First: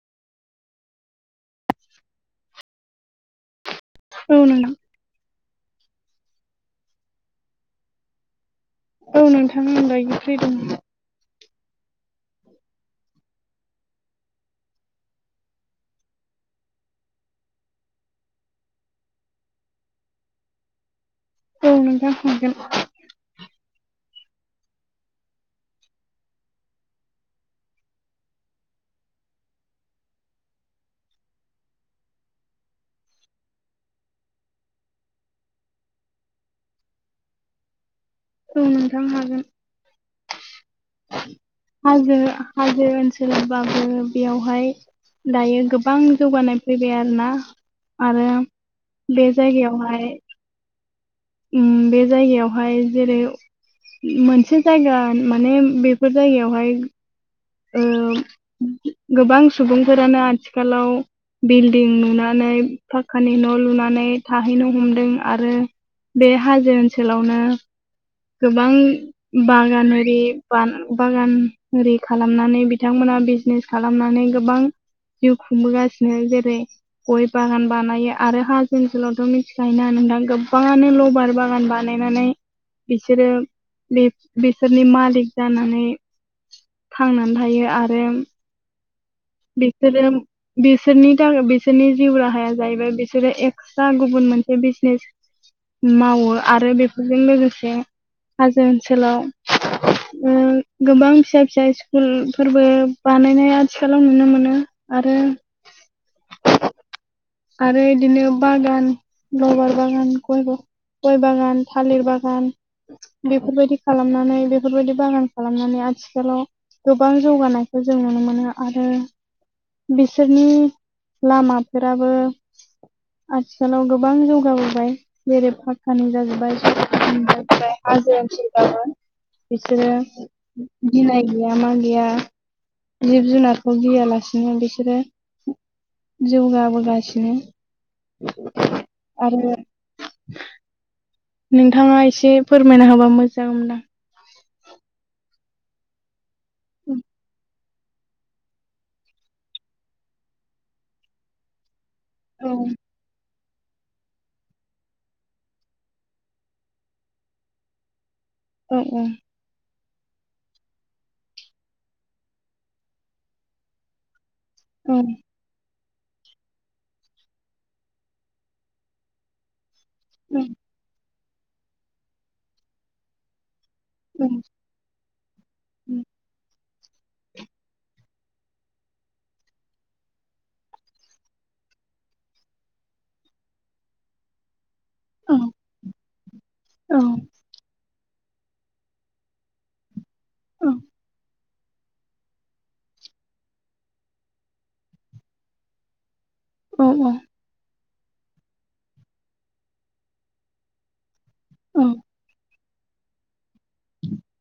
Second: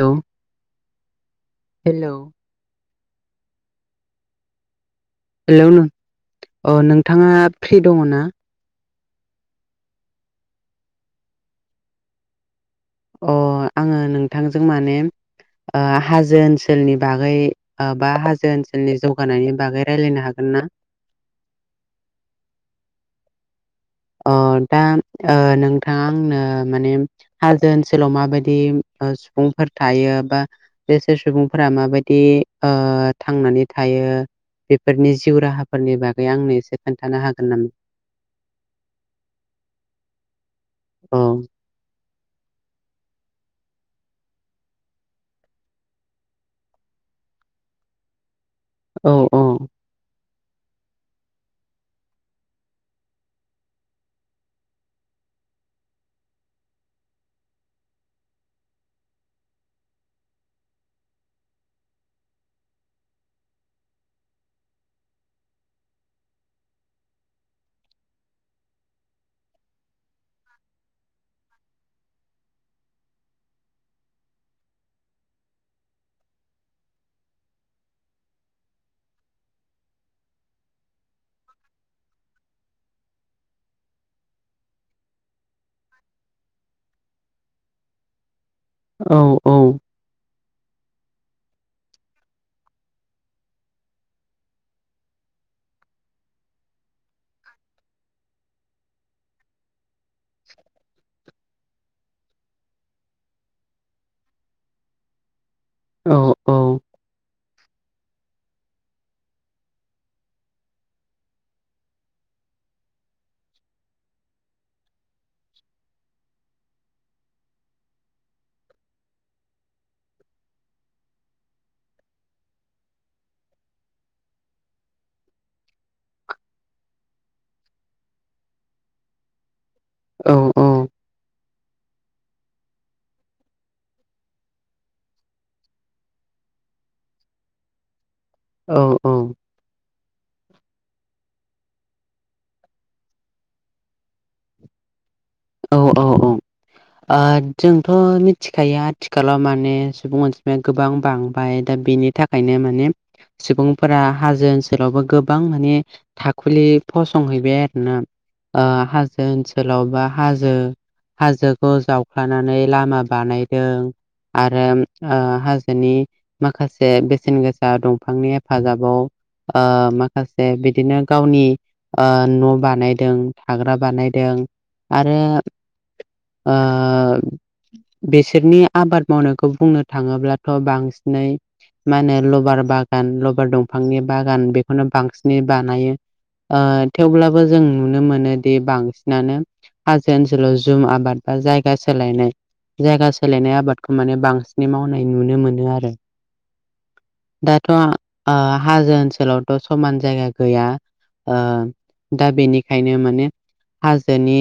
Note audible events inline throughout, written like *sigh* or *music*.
Hello hello औ नोंथां hello नों अ नोंथाङा फ्रि दङ ना? औ नोंथां आं दायो फ्रि दङ' अ आङो नोंथांजों माने ओ हाजो ओनसोलनि बागै बा हाजो ओनसोलनि जौगानायनि बागै रायलायनो हागोन ना औ नोंथां हागोन अ दा नोंथाङा आंनो माने हाजौ ओनसोलाव माबायदि सुबुंफोर थायो बा बेसोर सुबुंफोरा माबायदि थांनानै थायो बेफोरनि जिउ राहाफोरनि बागै आंनो एसे खोन्थानो हागोन नामा औ नोंथां हागोन औ हाजो हाजो ओनसोलाबाबो बेयावहाय दायो गोबां जौगानाय फैबाय आरोना आरो औ बे औ जायगायावहाय बे जायगायावहाय जेरै मोनसे जायगा माने बेफोर जायगायावहाय गोबां सुबुंफोरानो आथिखालाव बिल्डिं लुनानै पाक्कानि न' लुनानै थाहैनो हमदों आरो बे हाजो ओनसोलावनो गोबां बागानि बागानि खालामनानै बिथांमोना बिजनेस खालामनानै गोबां जिउ खुंबोगासिनो जेरै गय बागान बानायो आरो हाजो ओनसोलावथ' मिथिखायोना नोंथां गोबाङानो लबार बागान बानाय बानायनानै बिसोरो बिसोरनि मालिक जानानै थांनानै थायो आरो औ औ बिसोरो बिसोरनि थाखाय बिसोरनि जिउ राहाया जाहैबाय बिसोरो ए फिसा गुबुन मोनसे बिजनेस मावो आरो बेफोरजों लोगोसे हाजो ओनसोलाव गोबां फिसा फिसा स्कुलफोरबो बानायनाया आथिखालाव नुनो मोनो आरो औ आरो बिदिनो बागान रबार बागान गयबो गय बागान थालिर बागान बेफोरबायदि खालामनानै बेफोरबायदि बागान खालामनानै आथिखालाव गोबां जौगानायखौ जों नुनो मोनो आरो बिसोरनि लामाफोराबो आथिखालाव गोबां जौगाबोबाय जेरै पाकानि जाजोबबाय जों हाजो ओनसोलबाबो बिसोरो औ औ गिनाय गैया मा गैया जिब जुनारखौ गियालासे बिदिनो बिसोरो जौगाबोगासिनो औ औ। आरो नोंथाङा एसे फोरमायना होबा मोजां जागोन। औ औ औ। जोंथ' मिथिखायो आथिखालाव माने सुबुं अनजिमाया गोबां बांबाय दा बेनि थाखाय औ ओंखायनो माने सुबुंफोरा हाजो ओनसोलावबो गोबां माने थाखुलि फसंहैबाय आरोना औ हाजो ओनसोलाव बा हाजो हाजोखौ जावख्लानानै लामा बानायदों। आरो औ हाजोनि माखासे बेसेन गोसा दंफांनि हेफाजाबाव औ माखासे बि बिदिनो गावनि न' बानायदों थाग्रा औ बानायदों। आरो बिसोरनि आबाद मावनायखौ बुंनो थाङोब्लाथ' बांसिनै मा होनो लबार बागान लबार दंफांनि बागान बेखौनो बांसिन बांसिनै बानायो औ थेवब्लाबो जों नुनो मोनोदि बांसिनानो हाजो ओसोलाव औ जुम आबादा जायो। जायगा सोलायनाय जायगा सोलायनाय आबादखौ माने बांसिन मावनाय नुनो मोनो आरो। औ दाथ' हाजो ओनसोलावथ' समान जायगा गैया। औ दा बेनिखायनो माने हाजोनि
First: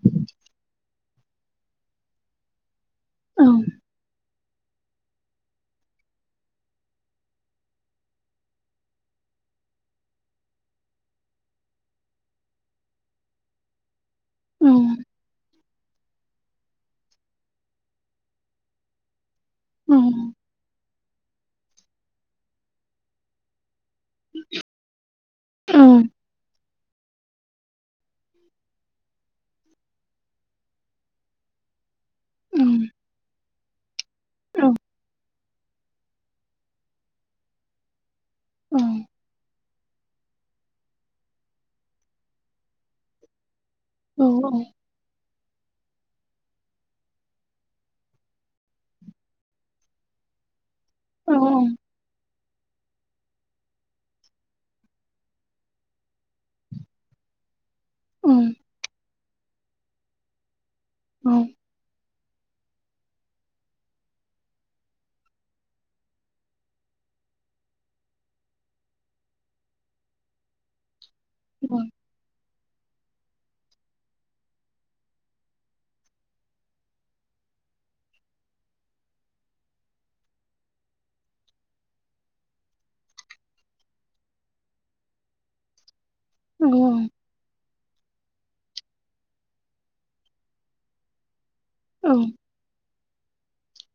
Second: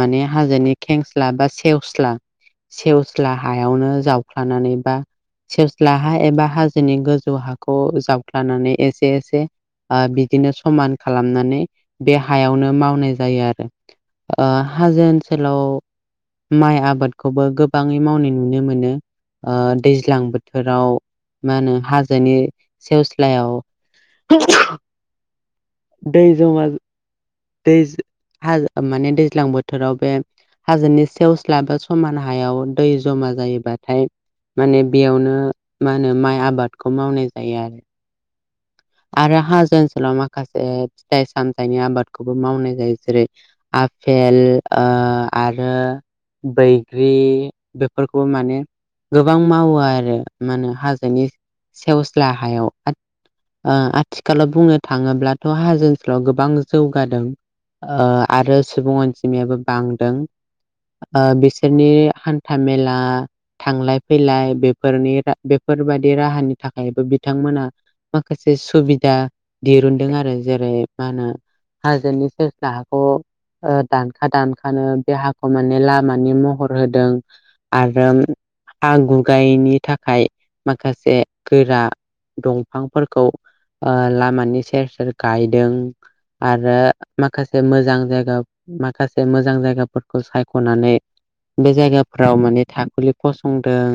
माने हाजोनि खेंस्ला बा सेवस्ला सेवस्ला औ हायावनो जाव ख्लानानै बा सेवस्ला हा एबा हाजोनि गोजौ हाखौ जावख्लानानै एसे एसे बिदिनो समान खालामनानै बे हायावनो मावनाय जायो आरो। ओ औ हाजो ओनसोलाव माइ आबादखौबो गोबाङै मावनाय नुनो मोनो। दैज्लां औ बोथोराव मा होनो हाजोनि सेवस्लायाव दै जामा दै हाज माने दैज्लां बोथोराव बे हाजोनि सेवस्ला एबा समान हायाव दै जमा जायोबाथाय माने बेयावनो मा होनो माइ आबादखौ मावनाय जायो आरो। ओं। आरो हाजो ओनसोलाव माखासे फिथाइ सामथाइनि आबादखौबो मावनाय जायो जेरै आफेल ओ आरो बैग्रि बेफोरखौ माने गोबां मावो आरो माने हाजो हाजोनि सेवस्ला हायाव आथिखालाव बुंनो थाङोब्लाथ' हाजो ओनसोलाव गोबां जौगादों। ओ आरो सुबुं अनजिमायाबो बांदों बिसोरनि हान था मेला थांलाय फैलाय बेफोरनि बेफोरबायदि राहानि थाखायबो बिथांमोना। माखासे सुबिदा दिरुनदों आरो जेरै मा होनो हाजोनि सेवसा हा खौ दानखा दानखानो देहाखौ माने लामानि महर होदों। आरो हाागुगायैनि थाखाय माखासे गोरा दंफां फोरखौ लामानि सेर सेर गायदों आरो माखासे मोजां जायगा माखासे मोजां जायगाफोरखौ सायख'नानै बे जायगाफोराव माने थाखुलि फसंदों।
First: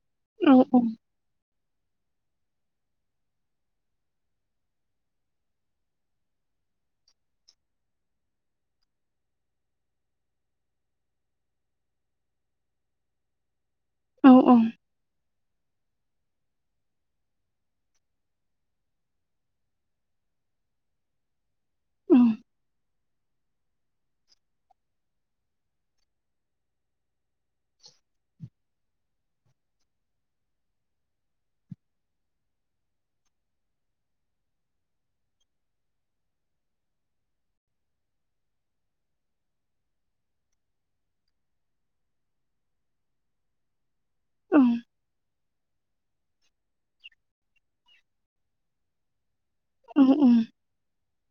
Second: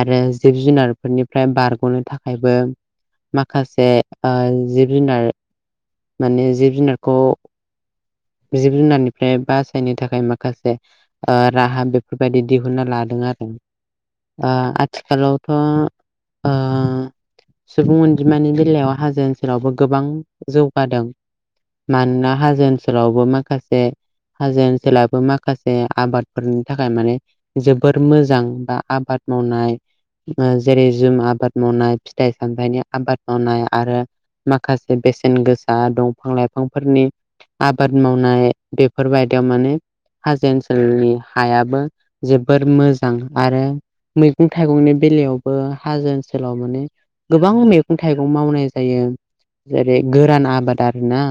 आरो जिब जुनारफोरनिफ्राय बारग'नो थाखायबो माखासे जिब जुनार माने जिब जुनारखौ जिब जुनारनिफ्राय बासायनो थाखाय माखासे ओ राहा बेफोरबायदि दिहुनना लादों आरो ओ आथिखालावथ' ओ सुबुं अनजिमानि बेलायाव हाजो ओनसोलावबो गोबां जौगादों मानोना हाजो ओनसोलावबो माखासे हाजो ओनसोलाबो माखासे आबादफोरनि थाखाय माने जोबोर मोजां बा आबाद मावनाय जेरै जुम आबाद मावनाय फिथाइ सामथाइनि आबाद मावनाय आरो माखासे बेसेन गोसा दंफां लाइफांफोरनि आबाद मावनाय बेफोरबायदियाव माने हाजो ओनसोलनि हायाबो जोबोर मोजां आरो मैगं थाइगंनि बेलायावबो हाजो ओनसोलाव माने गोबां मैगं थाइगं मावनाय जायो जेरै गोरान आबाद आरो ना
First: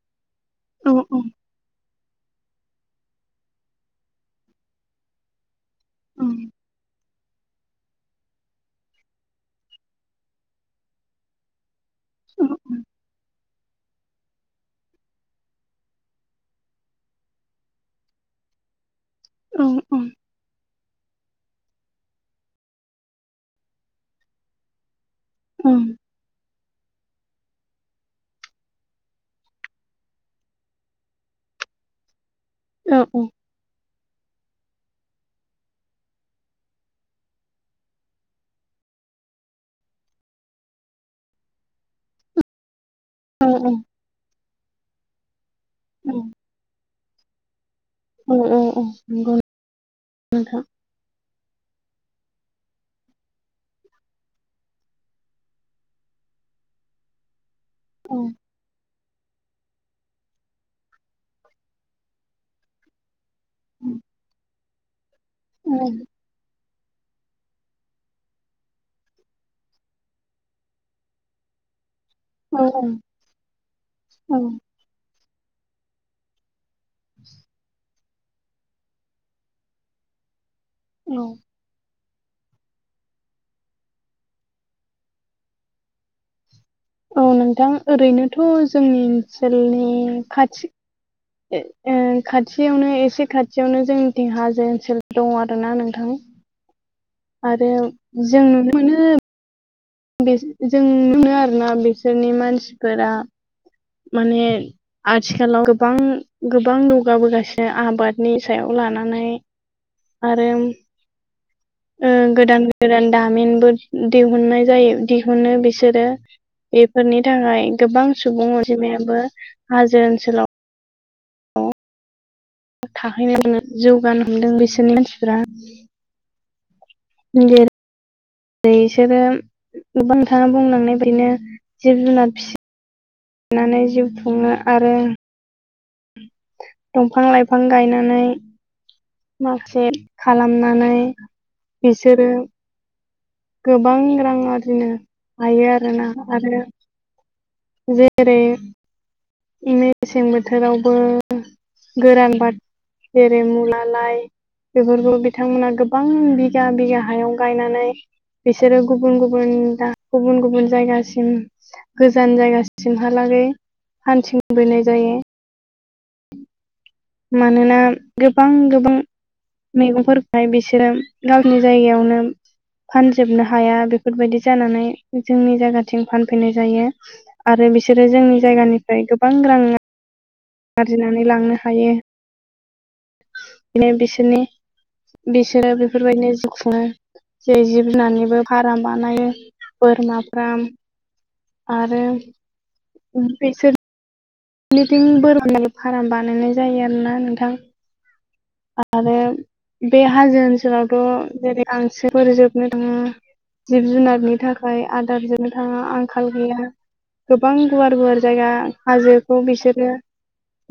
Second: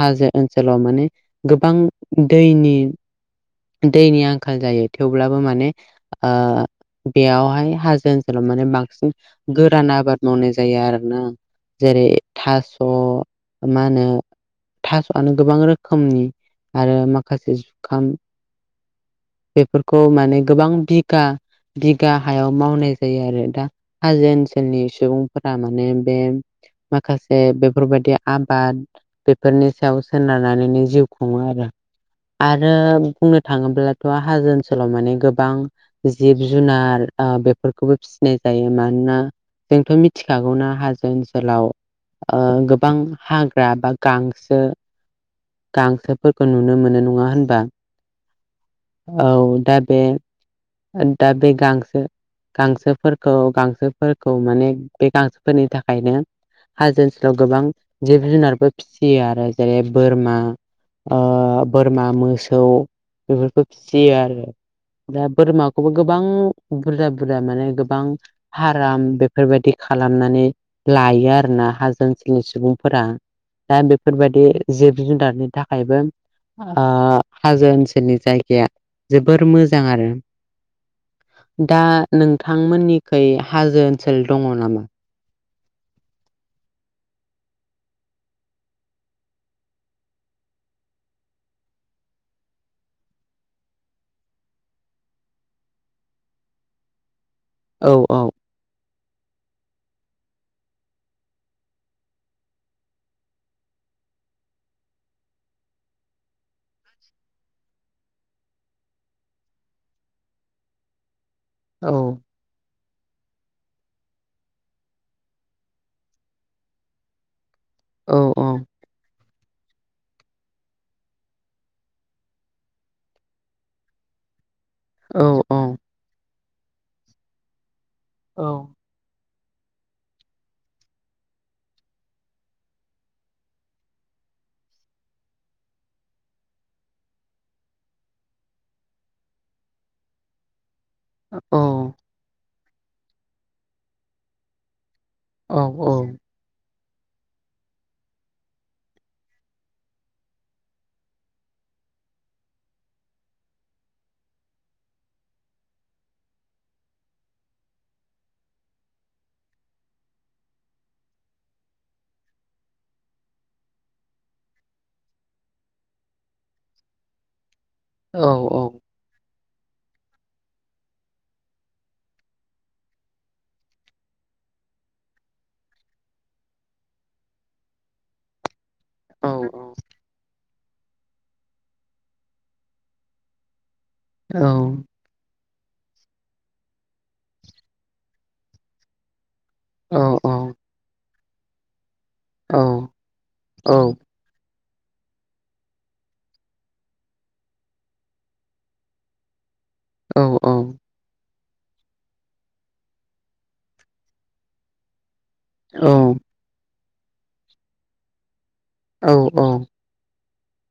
हाजो ओनसोलाव माने गोबां दैनि दैनि आंखाल जायो थेवब्लाबो माने ओ बेयावहाय हाजो ओनसोलाव माने बांसिन गोरान आबाद मावनाय जायो आरोना जेरै थास' मा होनो आनो गोबां रोखोमनि आरो माखासे जुखाम बेफोरखौ माने गोबां बिगा बिगा हायाव मावनाय जायो आरो दा हाजो ओनसोलनि सुबुंफोरा माने बे माखासे बेफोरबायदि आबाद बेफोरनि सायाव सोनारनानैनो जिउ खुङो आरो, आरो बुंनो थाङोब्लाथ' हाजो ओनसोलाव माने गोबां जिब-जुनार ओ बेफोरखौबो फिसिनाय जायो मानोना जोंथ' मिथिखागौना हाजो ओनसोलाव ओ गोबां हाग्रा औ बा गांसो औ गांसोफोरखौ नुनो मो मोनो नङा होनबा औ औ औ नंगौ दा बे नोंथां दा बे गांसो गांसोफोरखौ गांसोफोरखौ माने बे गांसोफोरनि थाखायनो हाजो ओनसोलाव गोबां औ जिब-जुनारबो फिसियो आरो जेरै बोरमा ओ बोरमा मोसौ बेफोरखौ औ फिसियो आरो दा बोरमाखौबो गोबां बुरजा बुरजा माने गोबां फाराम बेफोरबायदि खालामनानै लायो आरोना हाजो ओन सोलनि औ सुबुंफोरा दा औ बेफोरबायदि जिब-जुनारनि थाखायबो ओ हाजो ओनसोलनि जायगाया जोबोर मोजां आरो दा नोंथांमोननिखै हाजो ओनसोल दङ' नामा? औ नोंथां ओरैनोथ' जोंनि ओनसोलनि खाथि ओ खाथियावनो एसे खाथियावनो जोंनिथिं हाजो ओनसोल दङ' आरोना नोंथां आरो औ औ जों नुनो मोनो बे जों नुयो आरोना बिसोरनि मानसिफोरा माने आथिखालाव गोबां गोबां जौगाबोगासिनो आबादनि सायाव लानानै आरो औ ओ गोदान गोदान दामिनबो दिहुननाय जायो दिहुनो बिसोरो बेफोरनि थाखाय गोबां औ औ सुबुं अनजिमायाबो हाजो ओनसोलाव *unintelligible* थाहैनो मोनो जौगानो हमदों बिसोरनि औ मानसिफ्रा *unintelligible* औ बिसोरो गोबां नोंथाङा बुंलांनाय बायदिनो जिब-जुनार फिसि नानै जिउ खुङो आरो दंफां-लाइफां गायनानै माखासे खालामनानै औ बिसोरो गोबां रां आरजिनो औ हायो आरोना औ आरो जेरै मेसें बोथोरावबो गोरान बाथ जेरै मुला लाइ बेफोरखौ बिथांमोना गोबां बिगा बिगा हायाव गायनानै बिसोरो गुबुन गुबुन दा गुबुन गुबुन जायगासिम गोजान जायगासिमहालागै फानथिं बोनाय जायो मानोना औ गोबां गोबां मैगंफोरखौहाय बिसोरो गावनि जायगायावनो फानजोबनो हाया बेफोरबायदि जानानै जोंनि जायगाथिं फानफैनाय जायो आरो बिसोरो जोंनि जायगानिफ्राय औ गोबां रां आरजिनानै लांनो हायो बिनो औ बिसोरनि बिसोरो बेफोरबायदि जिउ खुङो जेरै जिब जुनारनिबो फारम बानायो औ औ बोरमा फ्राम आरो *unintelligible* निथिं बोरमानि *unintelligible* फाराम बानायनाय जायो आरोना नोंथां आरो बे औ हाजो ओनसोलाव थ' जेरै आं सोफोर जोबनो थाङा जिब जुनारनि थाखाय आदार जों थाङा आंखाल गैया गोबां गुवार गुवार जायगा हाजोखौ बिसोरो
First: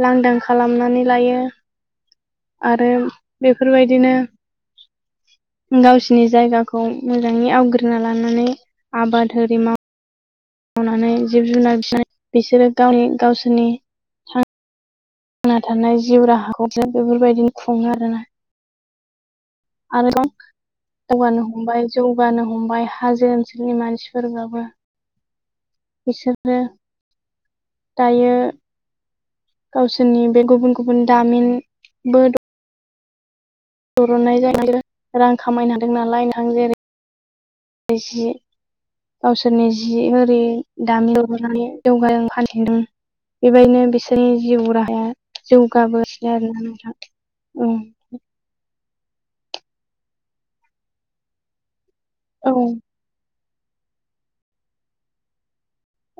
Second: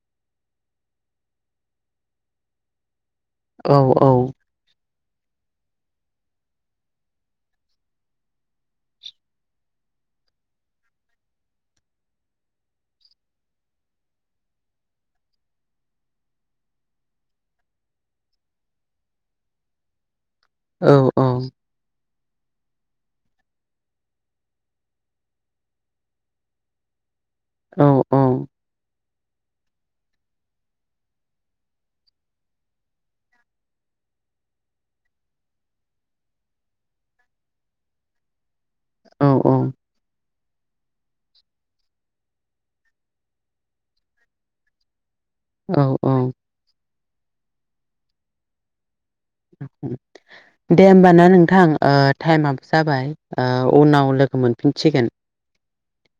लांदां खालामनानै लायो आरो बेफोरबायदिनो *inaudible* गावसिनि जायगाखौ मोजाङै आवग्रिना लानानै आबादारि होरि माव मावनानै जिब जुनार *unintelligible* बिसोरो गावनि गावसोरनि थांना थानाय जिउ राहाखौफ्रा *unintelligible* बेफोरबायदिनो खुङो आरोना आरोबाव दावगानो हमबाय जौगानो हमबाय हाजो ओनसोलनि मानसिफोराबो बिसोरनो दायो गावसोरनि बे गुबुन गुबुन दामिनबो दं बरननाय जायो रां खामायनो हादों नालाय नोंथां जेरै जि औ गावसोरनि जि होरि दामि न' लुनानै *unintelligible* बेबायदिनो बिसोरनि जिउ राहाया जौगाबोसि औ आरोना नोंथां ओं दे ओमबाना नोंथां ओ औ टाइमाबो जाबाय ओ उनाव लोगो मोनफिनसिगोन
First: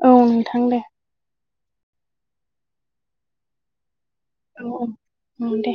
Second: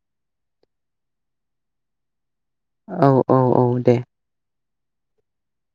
औ नोंथां दे औ औ औ दे औ औ दे